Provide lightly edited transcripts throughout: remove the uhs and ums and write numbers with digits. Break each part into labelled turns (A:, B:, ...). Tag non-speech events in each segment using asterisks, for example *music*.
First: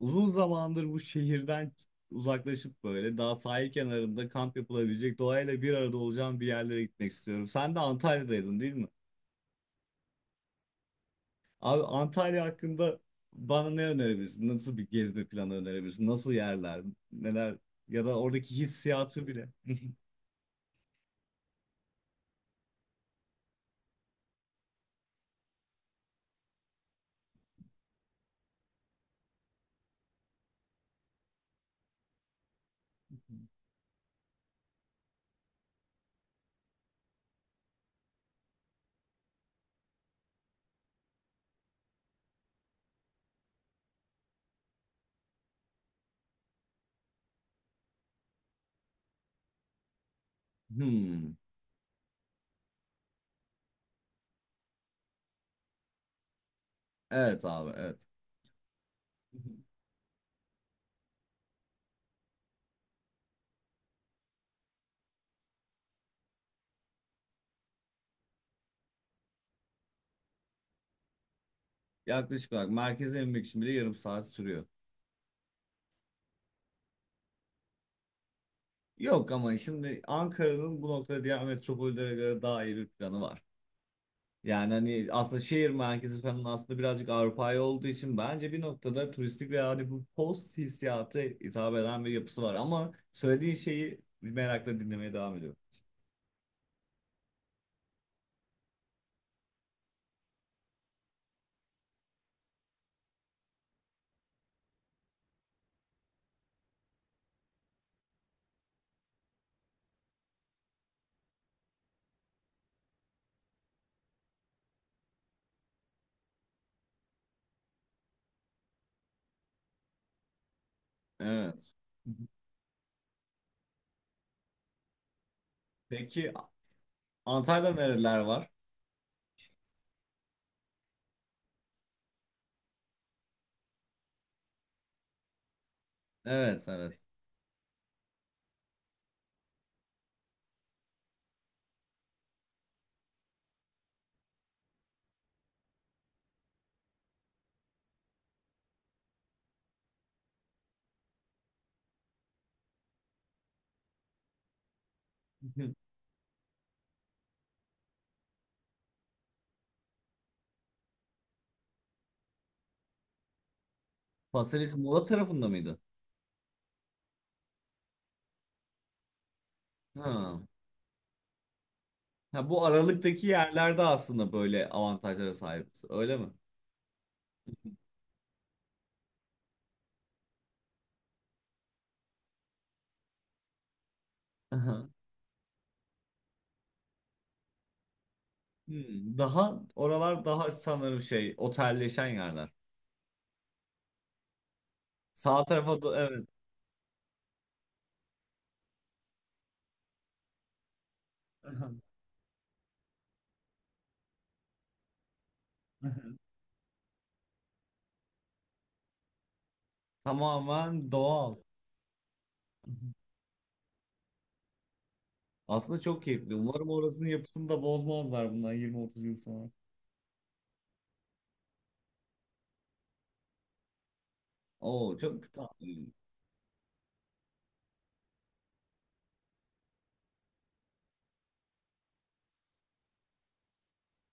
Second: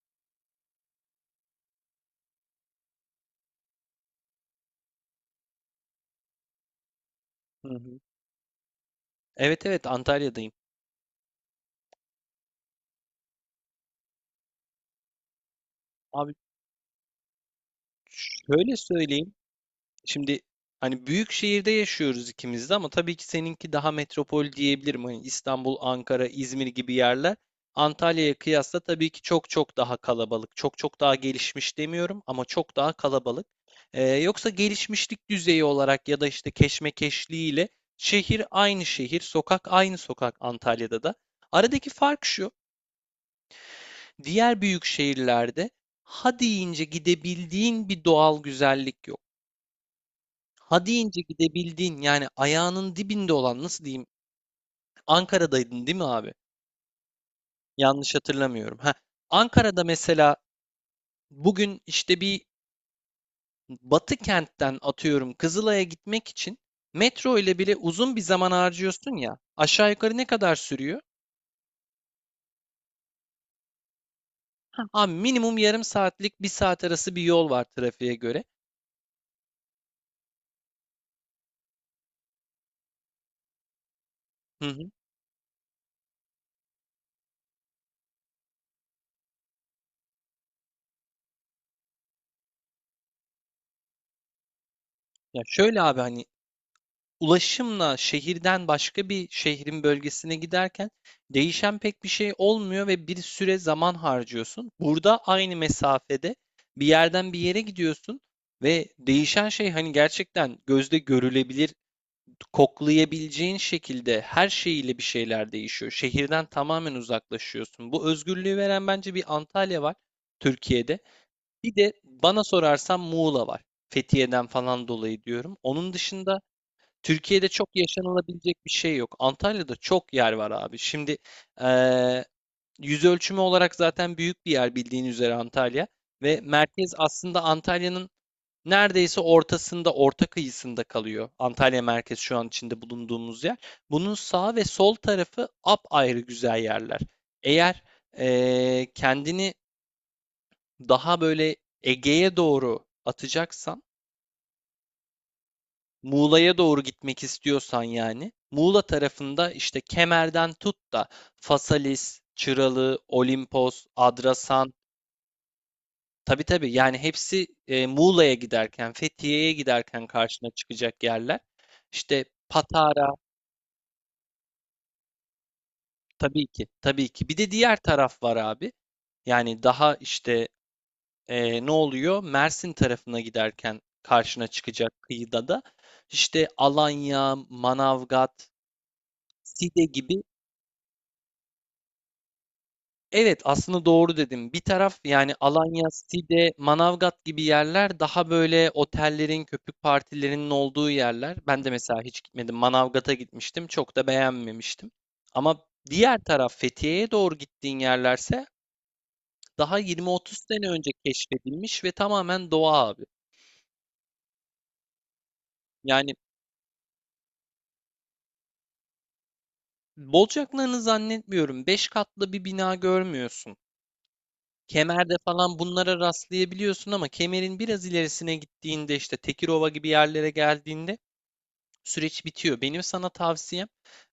A: Uzun zamandır bu şehirden uzaklaşıp böyle daha sahil kenarında kamp yapılabilecek doğayla bir arada olacağım bir yerlere gitmek istiyorum.
B: Hı
A: Sen de
B: hı.
A: Antalya'daydın değil mi?
B: Evet, evet, Antalya'dayım.
A: Abi Antalya hakkında bana ne önerebilirsin? Nasıl bir gezme planı önerebilirsin? Nasıl
B: Abi
A: yerler? Neler? Ya da oradaki
B: şöyle
A: hissiyatı
B: söyleyeyim.
A: bile.
B: Şimdi hani büyük şehirde yaşıyoruz ikimiz de ama tabii ki seninki daha metropol diyebilirim. Hani İstanbul, Ankara, İzmir gibi yerler Antalya'ya kıyasla tabii ki çok çok daha kalabalık. Çok çok daha gelişmiş demiyorum ama çok daha kalabalık. Yoksa gelişmişlik düzeyi olarak ya da işte keşmekeşliğiyle şehir aynı şehir, sokak aynı sokak Antalya'da da. Aradaki fark şu, diğer büyük şehirlerde ha deyince gidebildiğin bir doğal güzellik yok. Hadi ince
A: Hmm.
B: gidebildiğin yani ayağının dibinde olan nasıl diyeyim? Ankara'daydın değil mi abi?
A: Evet abi, evet.
B: Yanlış hatırlamıyorum. Ha, Ankara'da mesela bugün işte bir Batı kentten atıyorum Kızılay'a gitmek için metro ile bile uzun bir zaman harcıyorsun ya. Aşağı yukarı ne kadar sürüyor?
A: Yaklaşık olarak merkeze inmek için bile yarım saat sürüyor.
B: Abi minimum yarım saatlik bir saat arası bir yol var trafiğe göre.
A: Yok, ama şimdi Ankara'nın bu noktada diğer metropollere göre daha iyi bir planı var.
B: Hı
A: Yani
B: hı.
A: hani aslında şehir merkezi falan aslında birazcık Avrupa'ya olduğu için bence bir noktada turistik ve hani bu post hissiyatı hitap eden bir yapısı var. Ama söylediğin şeyi merakla dinlemeye devam
B: Ya
A: ediyorum.
B: şöyle abi hani ulaşımla şehirden başka bir şehrin bölgesine giderken değişen pek bir şey olmuyor ve bir süre zaman harcıyorsun. Burada aynı mesafede bir yerden bir yere gidiyorsun ve değişen şey hani gerçekten gözde görülebilir, koklayabileceğin şekilde her şeyiyle bir şeyler değişiyor. Şehirden tamamen uzaklaşıyorsun. Bu özgürlüğü veren bence bir Antalya var Türkiye'de.
A: Evet.
B: Bir de bana sorarsan Muğla var. Fethiye'den falan dolayı diyorum. Onun
A: Peki
B: dışında Türkiye'de çok
A: Antalya'da nereler var?
B: yaşanılabilecek bir şey yok. Antalya'da çok yer var abi. Şimdi eee, yüz ölçümü olarak zaten büyük bir yer bildiğin üzere Antalya ve
A: Evet,
B: merkez
A: evet.
B: aslında Antalya'nın neredeyse ortasında, orta kıyısında kalıyor. Antalya merkez şu an içinde bulunduğumuz yer. Bunun sağ ve sol tarafı apayrı güzel yerler. Eğer kendini daha böyle Ege'ye doğru atacaksan
A: *laughs*
B: Muğla'ya doğru gitmek istiyorsan yani Muğla tarafında işte Kemer'den tut da Fasalis, Çıralı, Olimpos, Adrasan.
A: Paselis Muğla tarafında mıydı?
B: Tabii, tabii, yani hepsi, Muğla'ya giderken Fethiye'ye giderken
A: Ha.
B: karşına çıkacak yerler. İşte
A: Ha, bu
B: Patara.
A: aralıktaki yerlerde aslında böyle avantajlara sahip, öyle mi?
B: Tabii ki, tabii ki, bir de diğer taraf var abi. Yani daha işte ne oluyor? Mersin tarafına giderken karşına
A: Aha.
B: çıkacak kıyıda da işte Alanya, Manavgat,
A: Hmm, daha
B: Side gibi.
A: oralar daha sanırım şey otelleşen yerler.
B: Evet, aslında doğru dedim. Bir taraf yani
A: Sağ tarafa
B: Alanya,
A: evet.
B: Side, Manavgat gibi yerler daha böyle otellerin, köpük partilerinin olduğu yerler. Ben de
A: *laughs*
B: mesela hiç gitmedim. Manavgat'a gitmiştim. Çok da beğenmemiştim. Ama diğer
A: *laughs*
B: taraf Fethiye'ye doğru gittiğin yerlerse daha 20-30 sene önce
A: Tamamen doğal.
B: keşfedilmiş ve tamamen
A: Hı hı.
B: doğa abi.
A: Aslında çok
B: Yani
A: keyifli. Umarım orasının yapısını da bozmazlar bundan 20-30 yıl sonra.
B: bolcaklarını zannetmiyorum. 5 katlı bir bina görmüyorsun.
A: Oo
B: Kemer'de
A: çok
B: falan
A: tatlı.
B: bunlara rastlayabiliyorsun ama kemerin biraz ilerisine gittiğinde işte Tekirova gibi yerlere geldiğinde süreç bitiyor. Benim sana tavsiyem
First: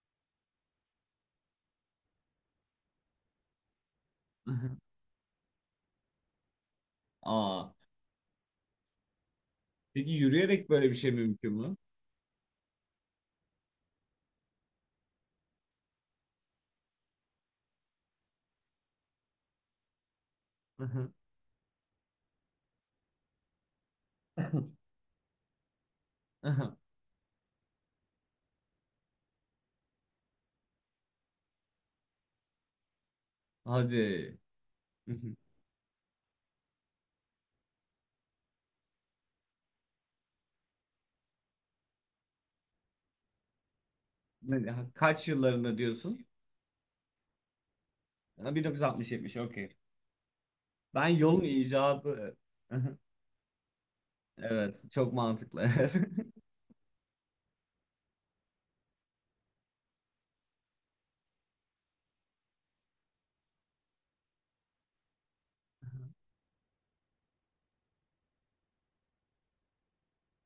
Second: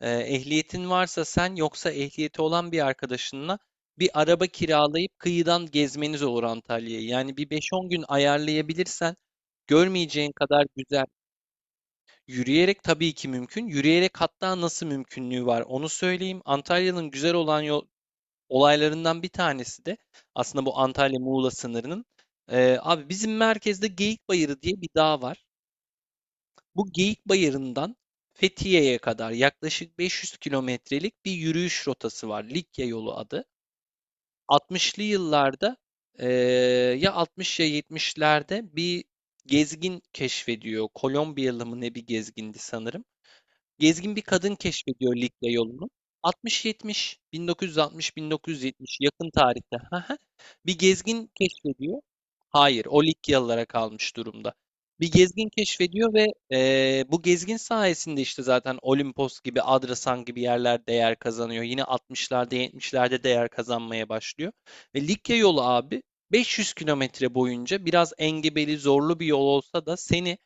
B: ehliyetin varsa sen yoksa ehliyeti olan bir arkadaşınla bir araba
A: *laughs*
B: kiralayıp kıyıdan gezmeniz olur Antalya'yı. Yani bir beş
A: Aa,
B: on gün ayarlayabilirsen
A: peki
B: görmeyeceğin kadar
A: yürüyerek böyle bir
B: güzel.
A: şey mümkün mü?
B: Yürüyerek tabii ki mümkün. Yürüyerek hatta nasıl mümkünlüğü var onu söyleyeyim. Antalya'nın güzel olan yol, olaylarından bir tanesi de aslında bu
A: Hı hı.
B: Antalya-Muğla sınırının, abi bizim merkezde Geyik Bayırı diye bir dağ var.
A: Aha.
B: Bu Geyik Bayırı'ndan Fethiye'ye kadar yaklaşık 500 kilometrelik bir yürüyüş rotası var. Likya yolu adı.
A: Hadi.
B: 60'lı
A: Hı hı.
B: yıllarda e, ya 60 ya 70'lerde bir gezgin keşfediyor. Kolombiyalı mı ne bir gezgindi sanırım. Gezgin bir kadın keşfediyor
A: Kaç
B: Likya
A: yıllarında
B: yolunu.
A: diyorsun?
B: 60-70,
A: Ha,
B: 1960-1970 yakın
A: 1960-70, okey.
B: tarihte *laughs* bir
A: Ben
B: gezgin
A: yolun
B: keşfediyor.
A: icadı. Hı
B: Hayır,
A: hı.
B: o Likyalılara kalmış durumda.
A: Evet,
B: Bir
A: çok
B: gezgin
A: mantıklı.
B: keşfediyor ve
A: *laughs*
B: bu gezgin sayesinde işte zaten Olimpos gibi, Adrasan gibi yerler değer kazanıyor. Yine 60'larda, 70'lerde değer kazanmaya başlıyor. Ve Likya yolu abi 500 kilometre boyunca biraz engebeli, zorlu bir yol olsa da seni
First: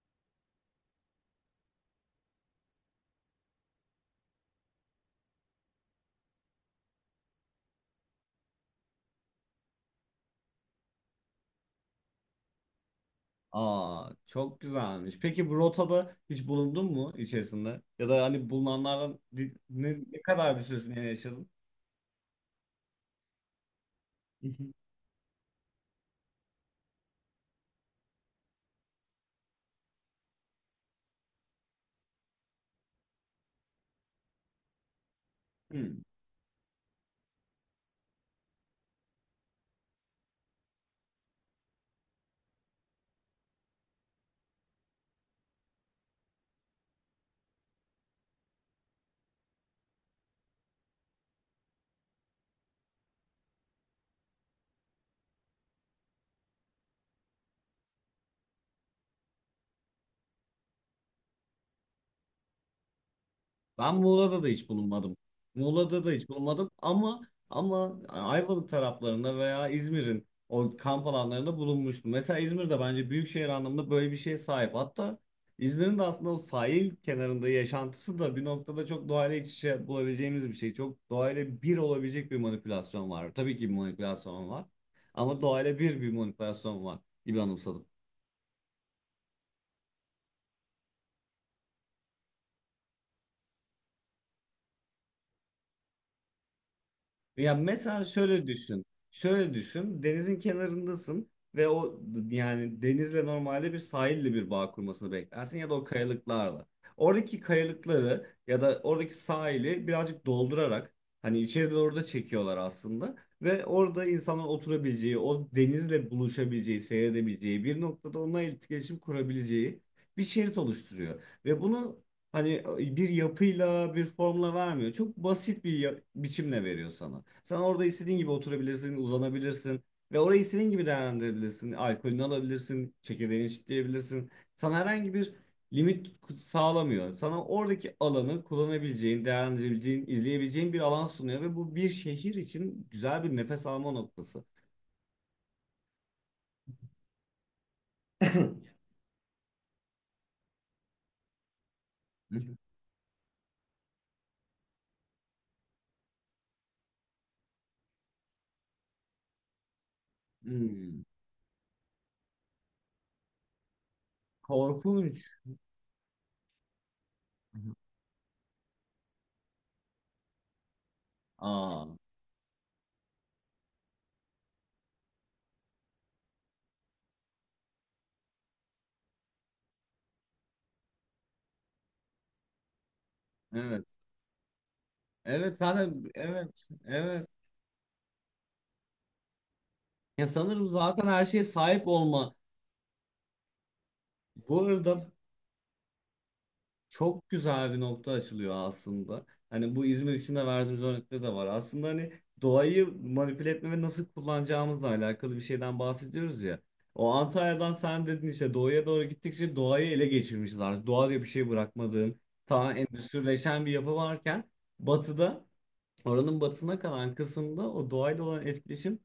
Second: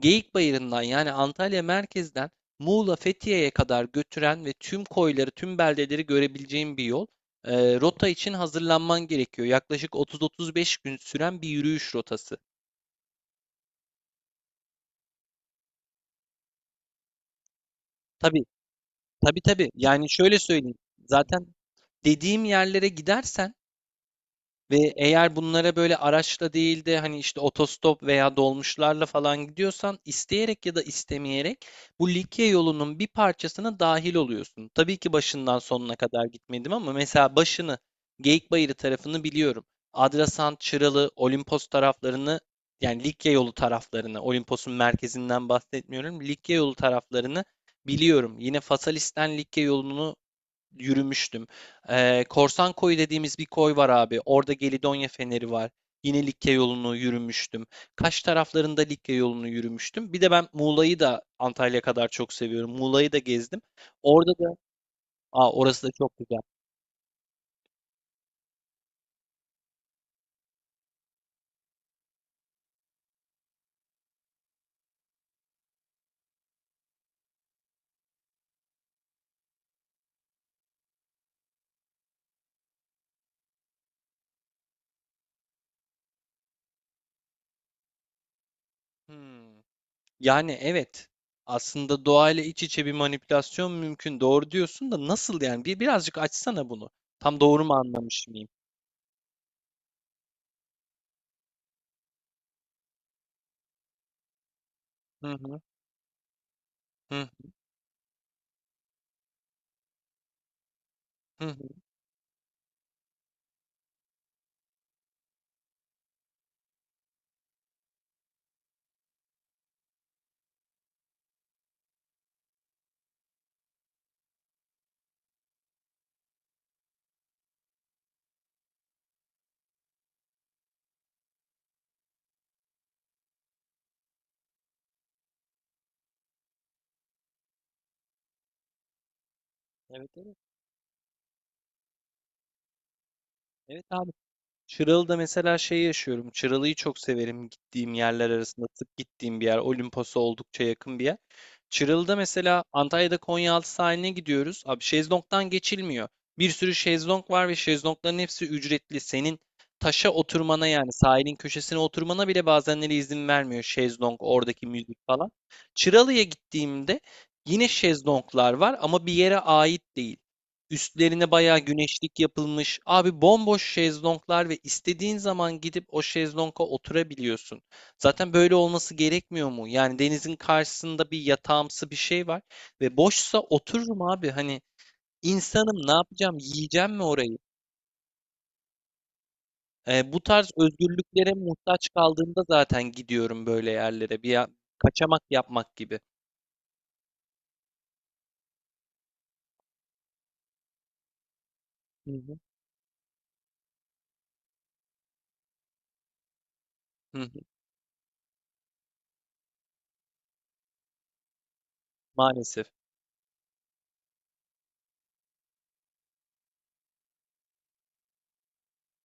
B: Geyikbayırı'ndan yani Antalya merkezden Muğla Fethiye'ye kadar götüren ve tüm koyları, tüm beldeleri görebileceğin bir yol. Rota için hazırlanman gerekiyor. Yaklaşık 30-35 gün süren bir yürüyüş rotası.
A: Aa, çok güzelmiş. Peki bu rotada hiç bulundun mu içerisinde? Ya da
B: Tabii,
A: hani bulunanlardan
B: tabii, tabii. Yani
A: ne
B: şöyle
A: kadar bir
B: söyleyeyim.
A: süresini
B: Zaten
A: yaşadın?
B: dediğim yerlere gidersen
A: *laughs*
B: ve eğer bunlara böyle araçla değil de hani işte otostop veya dolmuşlarla falan gidiyorsan isteyerek ya da istemeyerek bu Likya yolunun bir parçasına dahil oluyorsun. Tabii ki başından
A: Hı.
B: sonuna kadar gitmedim ama mesela başını Geyikbayırı tarafını biliyorum. Adrasan, Çıralı, Olimpos taraflarını yani Likya yolu taraflarını, Olimpos'un merkezinden bahsetmiyorum. Likya yolu taraflarını biliyorum. Yine Fasalis'ten Likya yolunu yürümüştüm. Korsan Koyu dediğimiz bir koy var abi. Orada Gelidonya Feneri var. Yine Likya yolunu yürümüştüm. Kaş taraflarında Likya yolunu yürümüştüm. Bir de ben Muğla'yı da Antalya kadar çok seviyorum. Muğla'yı da gezdim.
A: Ben
B: Orada
A: Muğla'da
B: da,
A: da hiç bulunmadım.
B: aa, orası da
A: Muğla'da da
B: çok
A: hiç
B: güzel.
A: bulunmadım, ama Ayvalık taraflarında veya İzmir'in o kamp alanlarında bulunmuştum. Mesela İzmir'de bence büyükşehir anlamında böyle bir şeye sahip. Hatta İzmir'in de aslında o sahil kenarında yaşantısı da bir noktada çok doğayla iç içe bulabileceğimiz bir şey. Çok doğayla bir olabilecek bir manipülasyon var. Tabii ki bir manipülasyon var. Ama doğayla bir manipülasyon var gibi anımsadım.
B: Hmm. Yani evet. Aslında doğayla iç içe bir manipülasyon mümkün. Doğru diyorsun da nasıl yani? Bir birazcık açsana bunu. Tam
A: Ya
B: doğru mu
A: mesela
B: anlamış
A: şöyle
B: mıyım?
A: düşün. Şöyle düşün. Denizin kenarındasın ve yani denizle normalde bir sahille bir bağ kurmasını
B: Hı
A: beklersin
B: hı.
A: ya da o kayalıklarla.
B: Hı
A: Oradaki kayalıkları ya da oradaki sahili birazcık doldurarak hani
B: hı. Hı.
A: içeri doğru da çekiyorlar aslında ve orada insanlar oturabileceği, o denizle buluşabileceği, seyredebileceği, bir noktada onunla iletişim kurabileceği bir şerit oluşturuyor. Ve bunu Hani bir yapıyla bir formla vermiyor. Çok basit bir biçimle veriyor sana. Sen orada istediğin gibi oturabilirsin, uzanabilirsin ve orayı istediğin gibi değerlendirebilirsin. Alkolünü alabilirsin, çekirdeğini çitleyebilirsin. Sana herhangi bir limit sağlamıyor. Sana oradaki alanı kullanabileceğin, değerlendirebileceğin,
B: Evet, evet.
A: izleyebileceğin bir alan sunuyor ve bu bir şehir için güzel bir nefes
B: Evet
A: alma
B: abi.
A: noktası.
B: Çıralı'da mesela şey yaşıyorum. Çıralı'yı çok severim gittiğim yerler arasında.
A: *laughs*
B: Sık gittiğim bir yer. Olimpos'a oldukça yakın bir yer. Çıralı'da mesela Antalya'da Konyaaltı sahiline gidiyoruz. Abi şezlongdan geçilmiyor. Bir sürü şezlong var ve şezlongların hepsi ücretli. Senin taşa oturmana yani
A: Hmm.
B: sahilin köşesine oturmana bile bazenleri izin vermiyor şezlong, oradaki müzik
A: Korkunç.
B: falan. Çıralı'ya gittiğimde yine şezlonglar var ama bir yere ait değil. Üstlerine bayağı
A: Aa,
B: güneşlik yapılmış. Abi bomboş şezlonglar ve istediğin zaman gidip o şezlonga oturabiliyorsun. Zaten böyle olması gerekmiyor mu? Yani denizin karşısında bir yatağımsı bir şey var ve boşsa
A: evet.
B: otururum abi. Hani
A: Evet
B: insanım ne
A: zaten,
B: yapacağım?
A: evet.
B: Yiyeceğim mi
A: Evet.
B: orayı? Bu
A: Ya
B: tarz
A: sanırım zaten her
B: özgürlüklere
A: şeye
B: muhtaç
A: sahip olma.
B: kaldığımda zaten gidiyorum böyle yerlere. Bir
A: Bu arada
B: kaçamak yapmak gibi.
A: çok güzel bir nokta açılıyor aslında. Hani bu İzmir için de verdiğimiz örnekte de var. Aslında
B: Hı
A: hani
B: hı.
A: doğayı manipüle etme ve nasıl kullanacağımızla alakalı bir şeyden bahsediyoruz ya. O
B: Hı hı.
A: Antalya'dan sen dedin işte, doğuya doğru gittikçe doğayı ele geçirmişiz artık. Doğa diye bir şey bırakmadığın,
B: Maalesef.
A: tamamen endüstrileşen bir yapı varken batıda, oranın batısına kalan kısımda o doğayla olan etkileşim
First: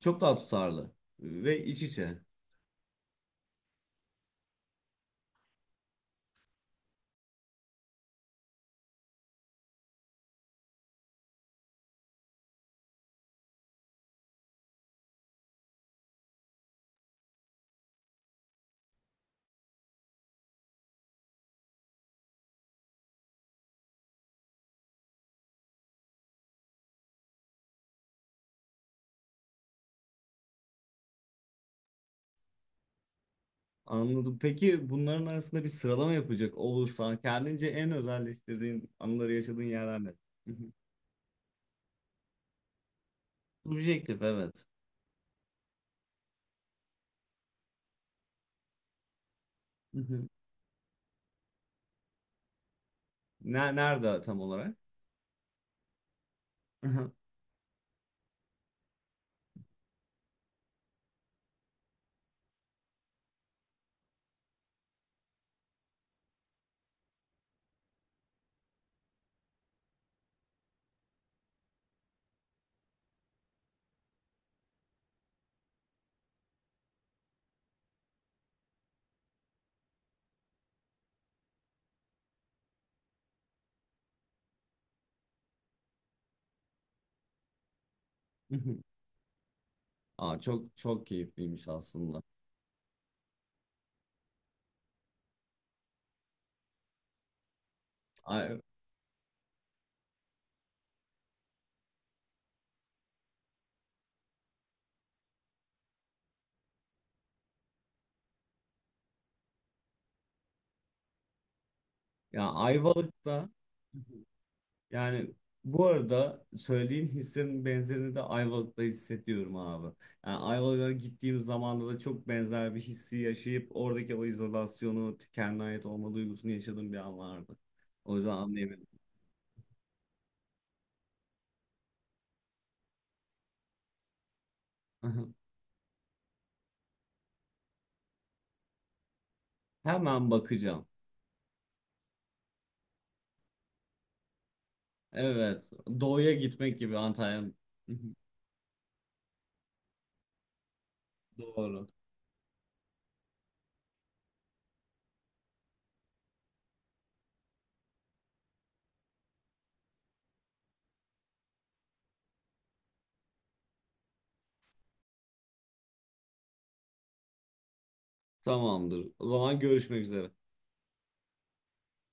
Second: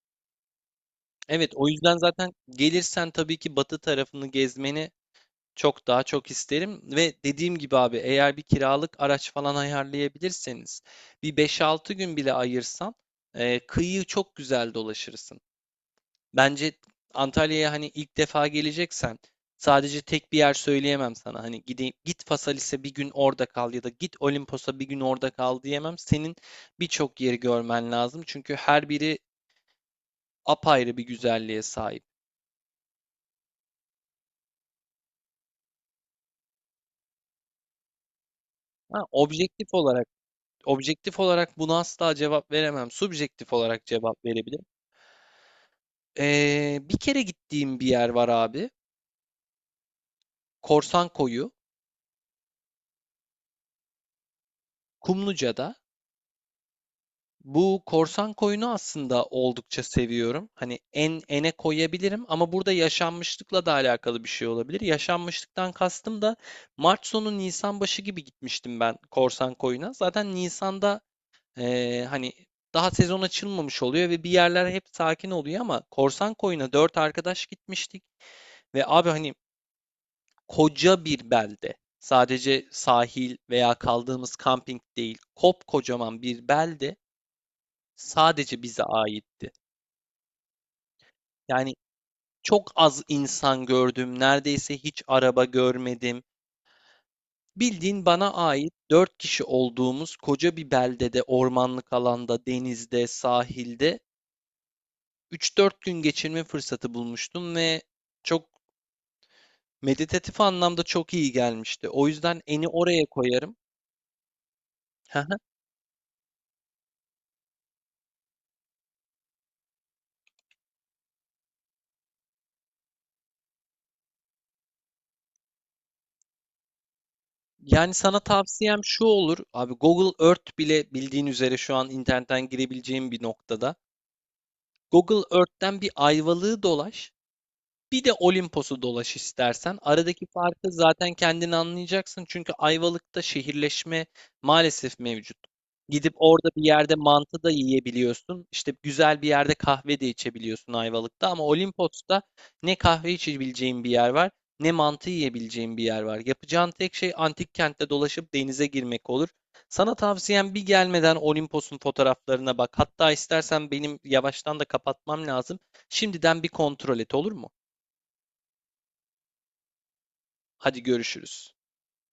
A: çok daha tutarlı
B: Evet,
A: ve
B: o
A: iç
B: yüzden
A: içe.
B: zaten gelirsen tabii ki batı tarafını gezmeni çok daha çok isterim ve dediğim gibi abi eğer bir kiralık araç falan ayarlayabilirseniz bir beş altı gün bile ayırsan, kıyı çok güzel dolaşırsın. Bence Antalya'ya hani ilk defa geleceksen sadece tek bir yer söyleyemem sana. Hani gideyim, git Phaselis'e bir gün orada kal ya da git Olimpos'a bir gün orada kal diyemem. Senin birçok yeri görmen lazım çünkü her biri apayrı bir güzelliğe sahip.
A: Anladım. Peki bunların arasında bir sıralama yapacak olursan kendince en özelleştirdiğin
B: Ha,
A: anıları yaşadığın
B: objektif
A: yerler
B: olarak.
A: ne? Hı hı.
B: Objektif olarak buna asla cevap veremem. Subjektif olarak
A: Subjektif,
B: cevap
A: evet.
B: verebilirim. Bir kere gittiğim bir yer var abi.
A: Hı hı.
B: Korsan Koyu,
A: Ne, nerede tam olarak?
B: Kumluca'da.
A: Hı hı.
B: Bu Korsan Koyu'nu aslında oldukça seviyorum. Hani en ene koyabilirim ama burada yaşanmışlıkla da alakalı bir şey olabilir. Yaşanmışlıktan kastım da Mart sonu Nisan başı gibi gitmiştim ben Korsan Koyu'na. Zaten Nisan'da hani daha sezon açılmamış oluyor ve bir yerler hep sakin oluyor ama Korsan Koyu'na dört arkadaş gitmiştik. Ve abi hani koca bir belde. Sadece sahil veya kaldığımız kamping değil. Kopkocaman bir belde
A: Hı
B: sadece
A: hı.
B: bize aitti.
A: Aa, çok çok keyifliymiş
B: Yani
A: aslında.
B: çok az insan gördüm. Neredeyse hiç araba görmedim. Bildiğin bana
A: Ay,
B: ait dört kişi olduğumuz koca bir beldede, ormanlık alanda, denizde, sahilde üç dört gün geçirme fırsatı bulmuştum ve çok meditatif anlamda çok iyi gelmişti. O yüzden
A: ya
B: eni oraya
A: Ayvalık'ta.
B: koyarım.
A: Yani
B: *laughs*
A: bu arada söylediğin hislerin benzerini de Ayvalık'ta hissediyorum abi. Yani Ayvalık'a gittiğim zamanda da çok benzer bir hissi yaşayıp oradaki o izolasyonu, kendine ait olma duygusunu yaşadığım bir an vardı.
B: Yani
A: O
B: sana
A: yüzden
B: tavsiyem
A: anlayamadım.
B: şu olur. Abi Google Earth bile bildiğin üzere şu an internetten girebileceğin bir noktada. Google
A: *laughs*
B: Earth'ten bir ayvalığı dolaş. Bir de Olimpos'u dolaş istersen. Aradaki
A: Hemen
B: farkı
A: bakacağım.
B: zaten kendin anlayacaksın. Çünkü Ayvalık'ta şehirleşme maalesef mevcut.
A: Evet,
B: Gidip
A: doğuya
B: orada bir
A: gitmek
B: yerde
A: gibi
B: mantı
A: Antalya.
B: da
A: *laughs*
B: yiyebiliyorsun. İşte güzel bir yerde kahve de içebiliyorsun Ayvalık'ta. Ama
A: Doğru.
B: Olimpos'ta ne kahve içebileceğin bir yer var, ne mantı yiyebileceğin bir yer var. Yapacağın tek şey antik kentte dolaşıp denize girmek olur. Sana tavsiyem bir gelmeden Olimpos'un fotoğraflarına bak. Hatta istersen benim yavaştan da kapatmam lazım. Şimdiden bir kontrol et olur mu?
A: Tamamdır. O zaman görüşmek üzere.
B: Hadi görüşürüz.